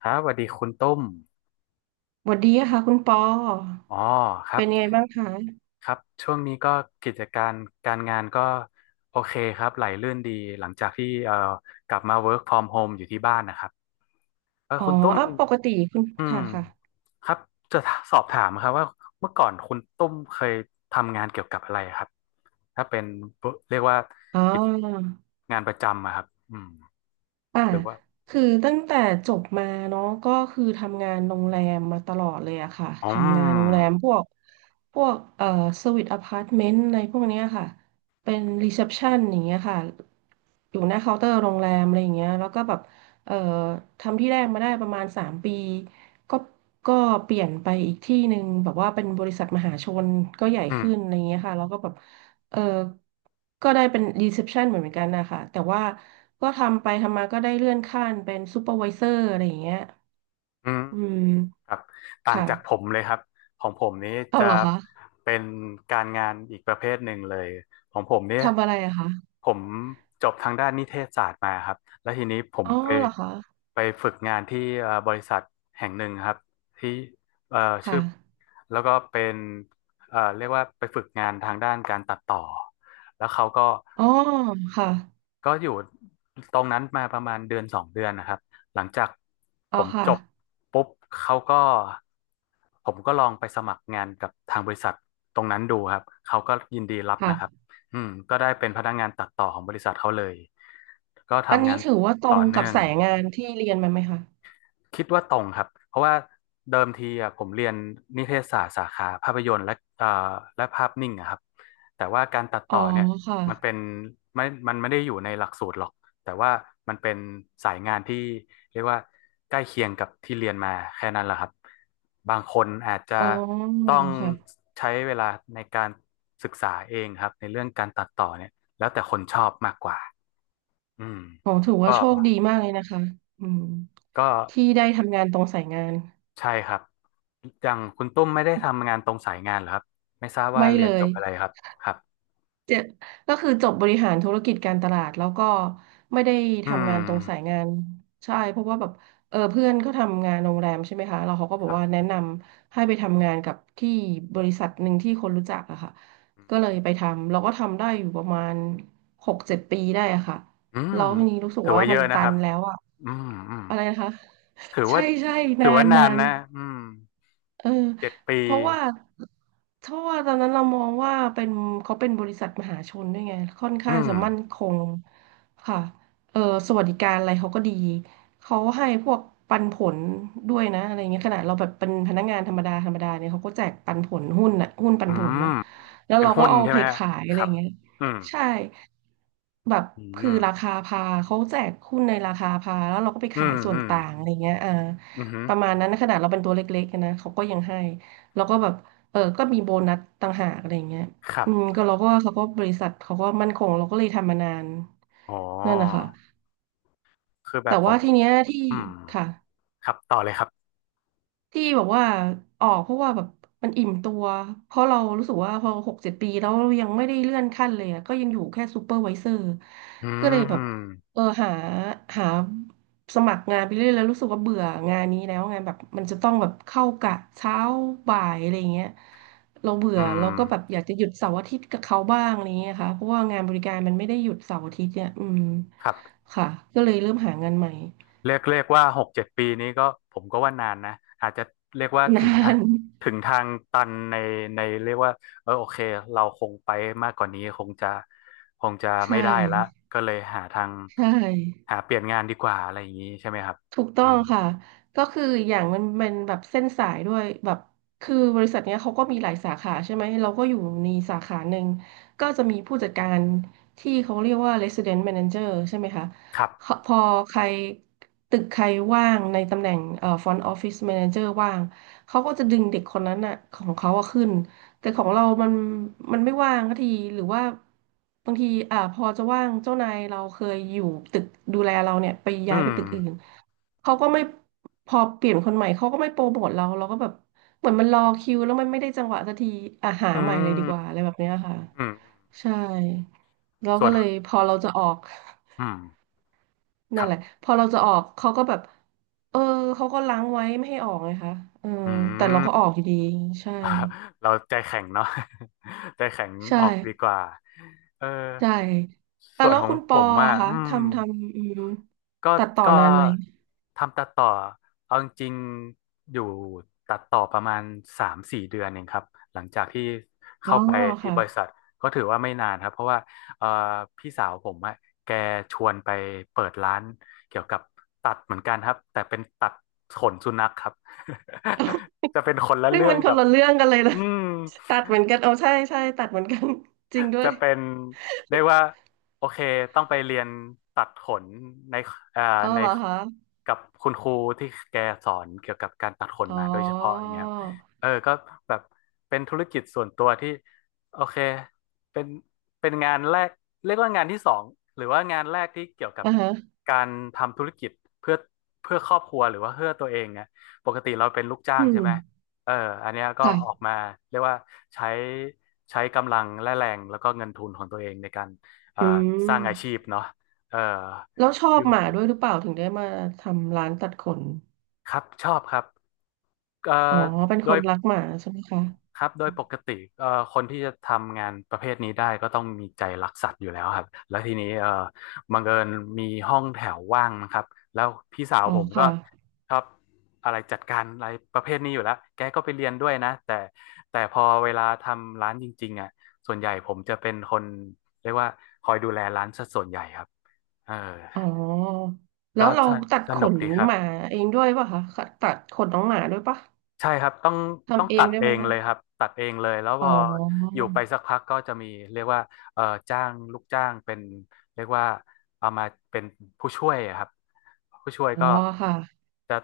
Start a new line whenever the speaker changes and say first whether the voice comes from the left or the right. left: ครับสวัสดีคุณตุ้ม
right: สวัสดีค่ะคุณปอ
left: อ๋อครั
right: เป็
left: บ
right: นยังไงบ้างคะ
left: ครับช่วงนี้ก็กิจการการงานก็โอเคครับไหลลื่นดีหลังจากที่กลับมา work from home อยู่ที่บ้านนะครับเออ
right: อ๋อ
left: คุณตุ้ม
right: อ่ะปกติคุณ
left: อืม
right: ค่ะค่ะ
left: ครับจะสอบถามครับว่าเมื่อก่อนคุณตุ้มเคยทำงานเกี่ยวกับอะไรครับถ้าเป็นเรียกว่า
right: อ๋
left: กิจ
right: อ
left: งานประจำอะครับอืม
right: อ่า
left: หรือว่า
right: คือตั้งแต่จบมาเนาะก็คือทำงานโรงแรมมาตลอดเลยอะค่ะ
left: อ๋
right: ทำงานโรงแร
left: อ
right: มพวกสวีทอพาร์ตเมนต์อะไรพวกเนี้ยค่ะ เป็นรีเซพชันอย่างเงี้ยค่ะ อยู่หน้าเคาน์เตอร์โรงแรมอะไรอย่างเงี้ยแล้วก็แบบเอ่อทำที่แรกมาได้ประมาณสามปีก็ก็เปลี่ยนไปอีกที่หนึ่งแบบว่าเป็นบริษัทมหาชนก็ใหญ่
left: อืม
right: ขึ้นอะไรอย่างเงี้ยค่ะแล้วก็แบบ เออ ก็ได้เป็นรีเซพชันเหมือนกันนะคะแต่ว่าก็ทำไปทำมาก็ได้เลื่อนขั้นเป็นซูเปอร์วิเซอร์อะไรอย่างเงี้ย
left: อืม
right: อืม
left: ครับต่างจากผ
right: ค่ะ
left: มเลยครับของผมนี้
right: เอา
left: จะ
right: เหรอคะ
left: เป็นการงานอีกประเภทหนึ่งเลยของผมเนี่ย
right: ทำอะไรอะคะ
left: ผมจบทางด้านนิเทศศาสตร์มาครับแล้วทีนี้ผม
right: อ๋อ
left: ไป
right: เหรอคะ
left: ไปฝึกงานที่บริษัทแห่งหนึ่งครับที่เอ่อชื่
right: ค่ะ
left: อแล้วก็เป็นเรียกว่าไปฝึกงานทางด้านการตัดต่อแล้วเขาก็
right: อ๋อค่ะ
left: ก็อยู่ตรงนั้นมาประมาณเดือนสองเดือนนะครับหลังจากผ
right: อ๋อ
left: ม
right: ค่ะ
left: จบปุ๊บเขาก็ผมก็ลองไปสมัครงานกับทางบริษัทตรงนั้นดูครับเขาก็ยินดีรับ
right: ค่ะ
left: นะครับอืมก็ได้เป็นพนักงานตัดต่อของบริษัทเขาเลยก็
right: อัน
left: ทำ
right: นี้
left: งาน
right: ถือว่าตร
left: ต่อ
right: งกั
left: เนื่
right: บ
left: อง
right: สายงานที่เรียนมาไหมคะ
left: คิดว่าตรงครับเพราะว่าเดิมทีอะผมเรียนนิเทศศาสตร์สาขาภาพยนตร์และเอ่อและภาพนิ่งอะครับแต่ว่าการตัด
right: อ๋อ
left: ต่อเนี่ยมัน
right: ค่ะ
left: เป็นไม่มันไม่ได้อยู่ในหลักสูตรหรอกแต่ว่ามันเป็นสายงานที่เรียกว่าใกล้เคียงกับที่เรียนมาแค่นั้นแหละครับบางคนอาจจะ
right: อ๋อ
left: ต้อง
right: ค่ะ
left: ใช้เวลาในการศึกษาเองครับในเรื่องการตัดต่อเนี่ยแล้วแต่คนชอบมากกว่าอืม
right: อ๋อถือว่า
left: ก็
right: โชคดีมากเลยนะคะอืม
left: ก็
right: ที่ได้ทำงานตรงสายงาน
left: ใช่ครับอย่างคุณตุ้มไม่ได้ทำงานตรงสายงานเหรอครับไม่ทราบว่า
right: ไม่
left: เรี
right: เล
left: ยนจ
right: ย
left: บอะไรครับครับ
right: เจก็คือจบบริหารธุรกิจการตลาดแล้วก็ไม่ได้
left: อื
right: ทำงานตรงสาย
left: ม
right: งานใช่เพราะว่าแบบเออเพื่อนเขาทำงานโรงแรมใช่ไหมคะแล้วเขาก็บ
left: ค
right: อก
left: รั
right: ว่าแนะ
left: บ
right: นำให้ไปทำงานกับที่บริษัทหนึ่งที่คนรู้จักอะค่ะก็เลยไปทำเราก็ทำได้อยู่ประมาณหกเจ็ดปีได้อะค่ะ
left: อืม
right: แล้วทีนี้รู้สึก
left: ถือ
right: ว่า
left: ว่าเย
right: มัน
left: อะนะ
right: ตั
left: ครั
right: น
left: บ
right: แล้วอะ
left: อืมอืม
right: อะไรนะคะ
left: ถือ
right: ใช่
left: ว่า
right: ใช่
left: ถื
right: นา
left: อว่า
right: น
left: นา
right: นา
left: น
right: น
left: นะอืม
right: เออ
left: เจ็ดปี
right: เพราะว่าเพราะว่าตอนนั้นเรามองว่าเป็นเขาเป็นบริษัทมหาชนด้วยไงค่อน
left: อื
right: ข้าง
left: ม
right: จะมั่นคงค่ะเออสวัสดิการอะไรเขาก็ดีเขาให้พวกปันผลด้วยนะอะไรเงี้ยขนาดเราแบบเป็นพนักงานธรรมดาธรรมดาเนี่ยเขาก็แจกปันผลหุ้นน่ะหุ้นปั
left: อื
right: นผล
left: ม
right: น่ะแล้ว
left: เป็น
right: เรา
left: หุ้
right: ก็
left: น
right: เอา
left: ใช่
right: ไป
left: ไหมฮะ
right: ขายอะ
left: ค
right: ไร
left: รับ
right: เงี้ย
left: อืม
right: ใช่แบบ
left: อื
right: คือ
left: ม
right: ราคาพาเขาแจกหุ้นในราคาพาแล้วเราก็ไป
left: อื
right: ขาย
left: ม
right: ส่ว
left: อื
right: น
left: ม
right: ต่างอะไรเงี้ยอ่า
left: อืม
right: ประมาณนั้นนะขนาดเราเป็นตัวเล็กๆนะเขาก็ยังให้แล้วก็แบบเออก็มีโบนัสต่างหากอะไรอย่างเงี้ย
left: ครั
right: อืม
left: บ
right: ก็เราก็เขาก็บริษัทเขาก็มั่นคงเราก็เลยทำมานาน
left: อ๋อ
right: นั่นนะคะ
left: คือแบ
right: แต่
left: บผ
right: ว่า
left: ม
right: ทีเนี้ยที่
left: อืม
right: ค่ะ
left: ครับต่อเลยครับ
right: ที่แบบว่าออกเพราะว่าแบบมันอิ่มตัวเพราะเรารู้สึกว่าพอหกเจ็ดปีแล้วเรายังไม่ได้เลื่อนขั้นเลยอะก็ยังอยู่แค่ซูเปอร์ไวเซอร์
left: อื
right: ก็เลยแบ
left: ม
right: บเออหาสมัครงานไปเรื่อยแล้วรู้สึกว่าเบื่องานนี้แล้วไงานแบบมันจะต้องแบบเข้ากะเช้าบ่ายอะไรอย่างเงี้ยเราเบื่
left: อื
right: อเราก็แบบ
left: ม
right: อยากจะหยุดเสาร์อาทิตย์กับเขาบ้างอะไรอย่างเงี้ยค่ะเพราะว่างานบริการมันไม่ได้หยุดเสาร์อาทิตย์เนี่ยอืม
left: ครับ
right: ค่ะก็เลยเริ่มหางานใหม่
left: เรียกเรียกว่าหกเจ็ดปีนี้ก็ผมก็ว่านานนะอาจจะเรียกว่า
right: นา
left: ถึงทา
right: น
left: ถึงทางตันในในเรียกว่าเออโอเคเราคงไปมากกว่านี้คงจะคงจะ
right: ใช่
left: ไม่ได้ละก็เลยหาทาง
right: ใช่
left: หาเปลี่ยนงานดีกว่าอะไรอย่างนี้ใช่ไหมครับ
right: ถูกต้
left: อื
right: อง
left: ม
right: ค่ะก็คืออย่างมันแบบเส้นสายด้วยแบบคือบริษัทเนี้ยเขาก็มีหลายสาขาใช่ไหมเราก็อยู่ในสาขาหนึ่งก็จะมีผู้จัดการที่เขาเรียกว่า Resident Manager ใช่ไหมคะ
left: ครั
right: เขา
left: บ
right: พอใครตึกใครว่างในตำแหน่งFront Office Manager ว่างเขาก็จะดึงเด็กคนนั้นอะของเขาอะขึ้นแต่ของเรามันไม่ว่างสักทีหรือว่าบางทีอ่าพอจะว่างเจ้านายเราเคยอยู่ตึกดูแลเราเนี่ยไป
left: อื
right: ย้ายไป
left: ม
right: ตึกอื่น เขาก็ไม่พอเปลี่ยนคนใหม่เขาก็ไม่โปรโมทเราเราก็แบบเหมือนมันรอคิวแล้วมันไม่ได้จังหวะสักทีอ่ะหา
left: อื
right: ใหม่เลยดี
left: ม
right: กว่าอะไรแบบเนี้ยค่ะ
left: อืม
right: ใช่เรา
left: ส่ว
right: ก็
left: น
right: เลยพอเราจะออก
left: อืม ค
right: นั่น
left: รั
right: แหละ
left: บ
right: พอเราจะออกเขาก็แบบเออเขาก็ล้างไว้ไม่ให้ออกไงคะเออ
left: อื
right: แต่เราก็ออ
left: ม
right: กอยู่ดีใช่
left: เราใจแข็งเนาะ ใจแข็ง
right: ใช่
left: ออกดีกว่าเออ
right: ใช่แต่
left: ส่วน
right: แล้ว
left: ของ
right: คุณป
left: ผ
right: อ
left: มอ่ะ
right: อะคะ
left: อืม
right: ทำอืม
left: ก็
right: ตัดต่อ
left: ก็
right: นานไหม
left: ทำตัดต่อเอาจริงๆอยู่ตัดต่อประมาณสามสี่เดือนเองครับหลังจากที่
right: อ๋อ
left: เข้าไปที่
right: ค่ะ
left: บริษัทก็ถือว่าไม่นานครับเพราะว่าเอ่อพี่สาวผมอะแกชวนไปเปิดร้านเกี่ยวกับตัดเหมือนกันครับแต่เป็นตัดขนสุนัขครับ จะเป็นคนละ
right: ซึ่ง
left: เรื่อ
right: มั
left: ง
right: นค
left: กั
right: น
left: บ
right: ละเรื่องกันเลยนะ
left: อืม
right: ตัดเหมือนกันเอาใช่ใช่ตัดเหมือนกัน จริงด้ว
left: จะ
right: ย
left: เป็นเรียกว่าโอเคต้องไปเรียนตัดขนในเอ่อ
right: เอา
left: ใน
right: เหรอคะ
left: กับคุณครูที่แกสอนเกี่ยวกับการตัดขน
right: อ๋อ
left: มาโดยเฉพาะอย่างเงี้ยครับเออก็แบบเป็นธุรกิจส่วนตัวที่โอเคเป็นเป็นงานแรกเรียกว่างานที่สองหรือว่างานแรกที่เกี่ยวกับ
right: อ่าฮะ
left: การทำธุรกิจเพื่อเพื่อครอบครัวหรือว่าเพื่อตัวเองอะปกติเราเป็นลูกจ้า
right: อื
left: งใช่
right: ม
left: ไหม เอออันเนี้ยก็ออก
right: ค่ะ
left: มาเรียกว่าใช้ใช้กำลังและแรงแล้วก็เงินทุนของตัวเองในการเอ่อ
right: อื
left: ส
right: ม
left: ร้างอาชีพเนาะเออ
right: แล้วชอ
left: อ
right: บ
left: ยู่
right: หมาด้วยหรือเปล่าถึงได้มาทำร้านตัดขน
left: ครับชอบครับเอ่
right: อ๋อ
left: อ
right: เป็น
left: โด
right: ค
left: ย
right: นรักหมาใช่ไหมคะ
left: ครับโดยปกติเอ่อคนที่จะทำงานประเภทนี้ได้ก็ต้องมีใจรักสัตว์อยู่แล้วครับแล้วทีนี้บังเอิญมีห้องแถวว่างนะครับแล้วพี่สาว
right: อ๋อ
left: ผมก็
right: ค่ะ
left: ชอบอะไรจัดการอะไรประเภทนี้อยู่แล้วแกก็ไปเรียนด้วยนะแต่แต่พอเวลาทำร้านจริงๆอ่ะส่วนใหญ่ผมจะเป็นคนเรียกว่าคอยดูแลร้านซะส่วนใหญ่ครับเออ
right: อ๋อแล้
left: ก็
right: วเราตัด
left: ส
right: ข
left: นุก
right: น
left: ดีครั
right: ห
left: บ
right: มาเองด้วยป่ะคะค่ะตัดขนน้องหมาด้วยป่ะ
left: ใช่ครับต้องต้อง
right: ทำเอ
left: ตั
right: ง
left: ด
right: ด้วย
left: เอ
right: ไหม
left: ง
right: คะ
left: เลยครับตัดเองเลยแล้วพ
right: อ๋อ
left: ออยู่ไปสักพักก็จะมีเรียกว่าเอ่อจ้างลูกจ้างเป็นเรียกว่าเอามาเป็นผู้ช่วยอะครับผู้ช่วย
right: อ๋อ
left: ก็
right: ค่ะ
left: จะ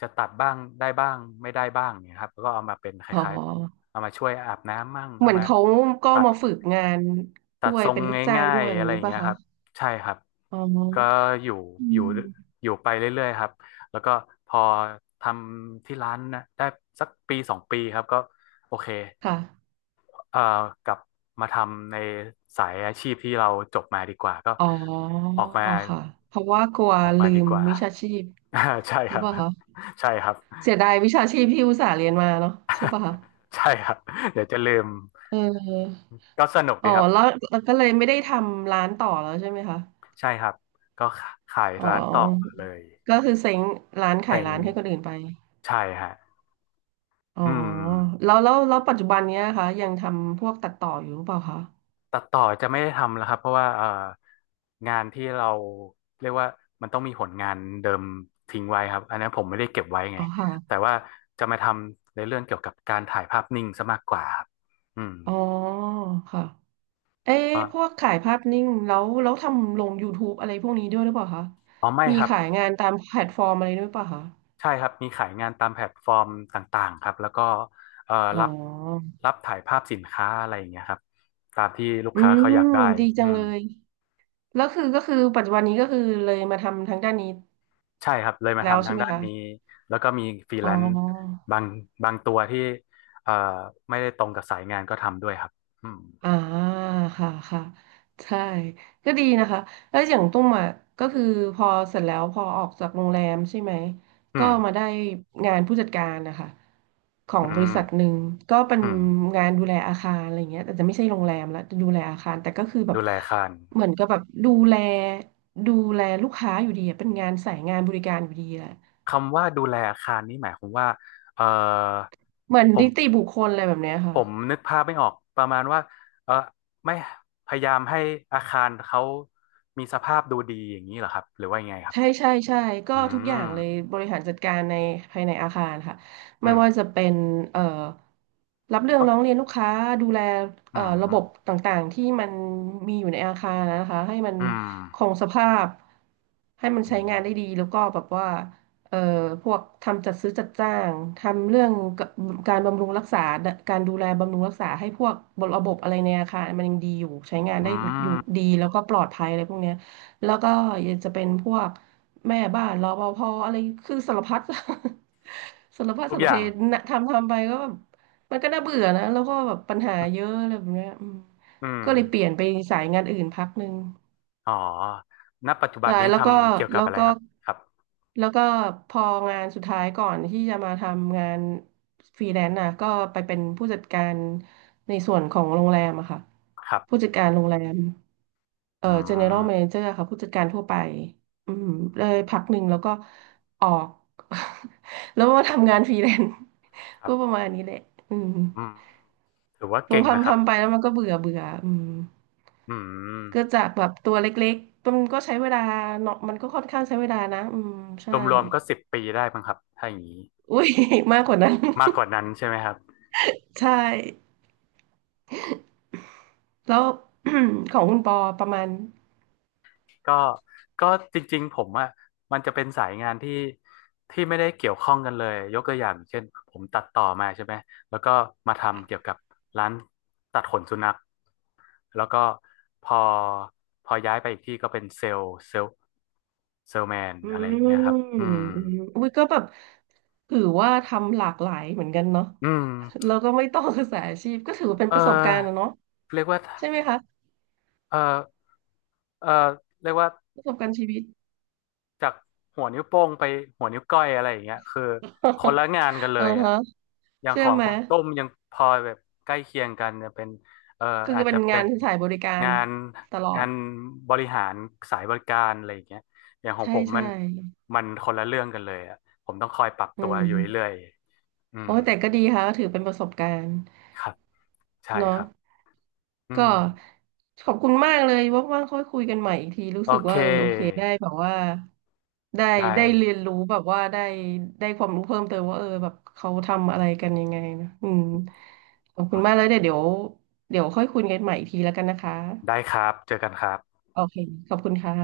left: จะตัดบ้างได้บ้างไม่ได้บ้างเนี่ยครับแล้วก็เอามาเป็นค
right: อ๋
left: ล้าย
right: อ
left: ๆเอามาช่วยอาบน้ำมั่ง
right: เห
left: เอา
right: มือน
left: มา
right: เขาก็
left: ตัด
right: มาฝึกงาน
left: ตั
right: ด้
left: ด
right: วย
left: ทรง
right: เป็นลูกจ้าง
left: ง่า
right: ด้
left: ย
right: วย
left: ๆ
right: อย่า
left: อะ
right: ง
left: ไรอ
right: นี้
left: ย่าง
right: ป่ะ
left: เงี้ย
right: คะ
left: ครับใช่ครับ
right: อ๋อ
left: ก็อยู่
right: อื
left: อยู่
right: ม
left: อยู่ไปเรื่อยๆครับแล้วก็พอทำที่ร้านนะได้สักปีสองปีครับก็โอเค
right: ค่ะ
left: เอ่อกลับมาทำในสายอาชีพที่เราจบมาดีกว่าก็
right: อ๋อ
left: ออกมา
right: ค่ะเพราะว่ากลัว
left: ออกมา
right: ลื
left: ดี
right: ม
left: กว่า
right: วิชาชีพ
left: อ่าใช่
right: ห
left: ค
right: รือ
left: รั
right: เป
left: บ
right: ล่าคะ
left: ใช่ครับ
right: เสียดายวิชาชีพที่อุตส่าห์เรียนมาเนาะใช่ป่ะคะ
left: ใช่ครับเดี๋ยวจะลืม
right: เออ
left: ก็สนุก
right: อ๋
left: ดี
right: อ
left: ครั
right: แล้ว
left: บ
right: แล้วก็เลยไม่ได้ทำร้านต่อแล้วใช่ไหมคะ
left: ใช่ครับก็ขาย
right: อ๋อ
left: ร้านต่อเลย
right: ก็คือเซ้งร้าน
left: แต่
right: ขาย
left: ง
right: ร้านให้คนอื่นไป
left: ใช่ฮะ
right: อ๋อ
left: อืม
right: แล้วปัจจุบันเนี้ยคะยังทำพวกตัดต่ออยู่หรือเปล่าคะ
left: ตัดต่อจะไม่ได้ทำแล้วครับเพราะว่างานที่เราเรียกว่ามันต้องมีผลงานเดิมทิ้งไว้ครับอันนี้นผมไม่ได้เก็บไว้ไง
right: อ๋อ
left: แต่
right: ค่ะ
left: ว่าจะมาทำในเรื่องเกี่ยวกับการถ่ายภาพนิ่งซะมากกว่าครับอืม
right: อ๋อค่ะ เอ๊ะ
left: ก็
right: พวกขายภาพนิ่งแล้วทำลง YouTube อะไรพวกนี้ด้วยหรือเปล่าคะ
left: อ๋อไม่
right: มี
left: ครับ
right: ขายงานตามแพลตฟอร์มอะไรด้วยหรือเปล่าคะ
left: ใช่ครับมีขายงานตามแพลตฟอร์มต่างๆครับแล้วก็
right: อ๋อ
left: รับรับถ่ายภาพสินค้าอะไรอย่างเงี้ยครับตามที่ลูก
right: อื
left: ค้าเขา
right: ม
left: อยากได้
right: ดีจั
left: อื
right: ง
left: ม
right: เลย แล้วคือก็คือปัจจุบันนี้ก็คือเลยมาทำทางด้านนี้
left: ใช่ครับ เลยมา
right: แล้ว
left: ทำ
right: ใช่
left: ทาง
right: ไหม
left: ด้าน
right: คะ
left: นี้แล้วก็มีฟรี
right: อ๋
left: แล
right: อ
left: นซ์บางบางตัวที่เอ่อไม่ได้ตรงกับสายงานก็ทำด้วยครับอืม
right: อ่าค่ะค่ะใช่ก็ดีนะคะแล้วอย่างตุ้มอ่ะก็คือพอเสร็จแล้วพอออกจากโรงแรมใช่ไหม
left: อื
right: ก็
left: ม
right: มาได้งานผู้จัดการนะคะของ
left: อื
right: บริ
left: ม
right: ษัทหนึ่งก็เป็น
left: อืม
right: งานดูแลอาคารอะไรเงี้ยแต่จะไม่ใช่โรงแรมละจะดูแลอาคารแต่ก็คือแบบ
left: ดูแลอาคาร
right: เหมือนกับแบบดูแลดูแลลูกค้าอยู่ดีอะเป็นงานสายงานบริการอยู่ดีแหละ
left: คำว่าดูแลอาคารนี่หมายความว่าเอ่อ
right: เหมือน
left: ผม
right: นิติบุคคลอะไรแบบเนี้ย
left: ผ
right: ค่ะ
left: มนึกภาพไม่ออกประมาณว่าเออไม่พยายามให้อาคารเขามีสภาพดูดีอย่างนี้เหรอครับหรือว่ายังไงครับ
right: ใช่ใช่ใช่ก็
left: อื
right: ทุกอ
left: ม
right: ย่างเลยบริหารจัดการในภายในอาคารค่ะไม่
left: อืม
right: ว่าจะเป็นเอ่อรับเรื่องร้องเรียนลูกค้าดูแล
left: อืม
right: ระ
left: อื
right: บ
left: ม
right: บต่างๆที่มันมีอยู่ในอาคารนะคะให้มัน
left: อื
right: ค
left: ม
right: งสภาพให้มัน
left: อื
right: ใช้
left: ม
right: งานได้ดีแล้วก็แบบว่าเอ่อพวกทำจัดซื้อจัดจ้างทำเรื่องกการบำรุงรักษาการดูแลบำรุงรักษาให้พวกระบบอะไรในอาคารมันยังดีอยู่ใช้งานได้
left: อื
right: อยู่
left: ม
right: ดีแล้วก็ปลอดภัยอะไรพวกเนี้ย แล้วก็ยังจะเป็นพวกแม่บ้านรปภอะไรคือสารพัด สารพัด
left: ทุก
right: สาร
left: อ
right: เพ
left: ย่าง
right: นะทำไปก็แบบมันก็น่าเบื่อนะแล้วก็แบบปัญหาเยอะอะไรแบบเนี้ยอืม
left: อืม
right: ก็เลยเปลี่ยนไปสายงานอื่นพักหนึ่ง
left: อ๋อณปัจจุบัน
right: ใช่
left: นี้ทำเกี่ยวกั
right: แล้
left: บ
right: ว
left: อะไร
right: ก็
left: ครับ ครับ
right: แล้วก็พองานสุดท้ายก่อนที่จะมาทำงานฟรีแลนซ์นะก็ไปเป็นผู้จัดการในส่วนของโรงแรมอะค่ะ
left: ครั
right: ผู้
left: บ
right: จัดการโรงแรม
left: อื
right: general
left: ม
right: manager ค่ะผู้จัดการทั่วไปอืมเลยพักหนึ่งแล้วก็ออก แล้วมาทำงานฟรีแลนซ์
left: ค รั
right: ก็
left: บ
right: ประมาณนี้แหละอืม
left: อืมถือว่า
right: พอ
left: เก่งนะค
right: ทำ
left: รับ
right: ทำไปแล้วมันก็เบื่อเบื่ออืม
left: อืม
right: ก็จากแบบตัวเล็กๆมันก็ใช้เวลาเนาะมันก็ค่อนข้างใช้เวลานะอืมใช่
left: รวมๆก็10 ปีได้มั้งครับ ถ้าอย่างนี้
right: อุ้ย มากกว่านั้น
left: มากกว่านั้นใช่ไหมครับ
right: ใช่แล้ว ของคุณปอประมาณ
left: ก็ก็จริงๆผมอ่ะมันจะเป็นสายงานที่ไม่ได้เกี่ยวข้องกันเลยยกตัวอย่างเช่นผมตัดต่อมาใช่ไหมแล้วก็มาทำเกี่ยวกับร้านตัดขนสุนัขแล้วก็พอพอย้ายไปอีกที่ก็เป็นเซลล์เซลแมน
right: อื
left: อะไรอย่างเงี้ยครับ
right: มอื
left: อื
right: ม
left: ม
right: อุ้ยก็แบบถือว่าทำหลากหลายเหมือนกันเนาะ
left: อืม
right: เราก็ไม่ต้องศึกษาอาชีพก็ถือว่าเป็น
left: เออ
right: ประสบการณ์นะเนาะ
left: เรียกว่า
right: ใช่ไหมคะ
left: เออเออเรียกว่า
right: ประสบการณ์ชีวิต
left: จากหัวนิ้วโป้งไปหัวนิ้วก้อยอะไรอย่างเงี้ยคือคนละ งานกันเล
right: อือ
left: ยอ่ะ
right: ฮะ
left: อย่างข
right: เชื่อ
left: อง
right: ไหม
left: คนตุ้มยังพอแบบใกล้เคียงกันจะเป็นเอ่อ
right: คือ
left: อาจ
right: เป็
left: จะ
right: น
left: เป็
right: งาน
left: น
right: ที่สายบริการ
left: งาน
right: ตลอ
left: งา
right: ด
left: นบริหารสายบริการอะไรอย่างเงี้ยอย่างของ
right: ใช่
left: ผม
right: ใช่
left: มันคนละเรื่องกันเลยอ่ะผมต้องคอยปรับ
right: อื
left: ตัวอยู่เรื่
right: ม
left: อยๆอืม
right: โอ้ยแต่ก็ดีค่ะก็ถือเป็นประสบการณ์
left: ครับใช่ค
right: เนาะ
left: รับอืม
right: ก็ขอบคุณมากเลยว่างๆค่อยคุยกันใหม่อีกทีรู้
left: โอ
right: สึก
left: เค
right: ว่าเออโอเคได้แบบว่าได้
left: ได้
right: ได้เรียนรู้แบบว่าได้ได้ความรู้เพิ่มเติมว่าเออแบบเขาทำอะไรกันยังไงนะอืมขอบคุณมากเลยเดี๋ยวค่อยคุยกันใหม่อีกทีแล้วกันนะคะ
left: ได้ครับเจอกันครับ
right: โอเคขอบคุณค่ะ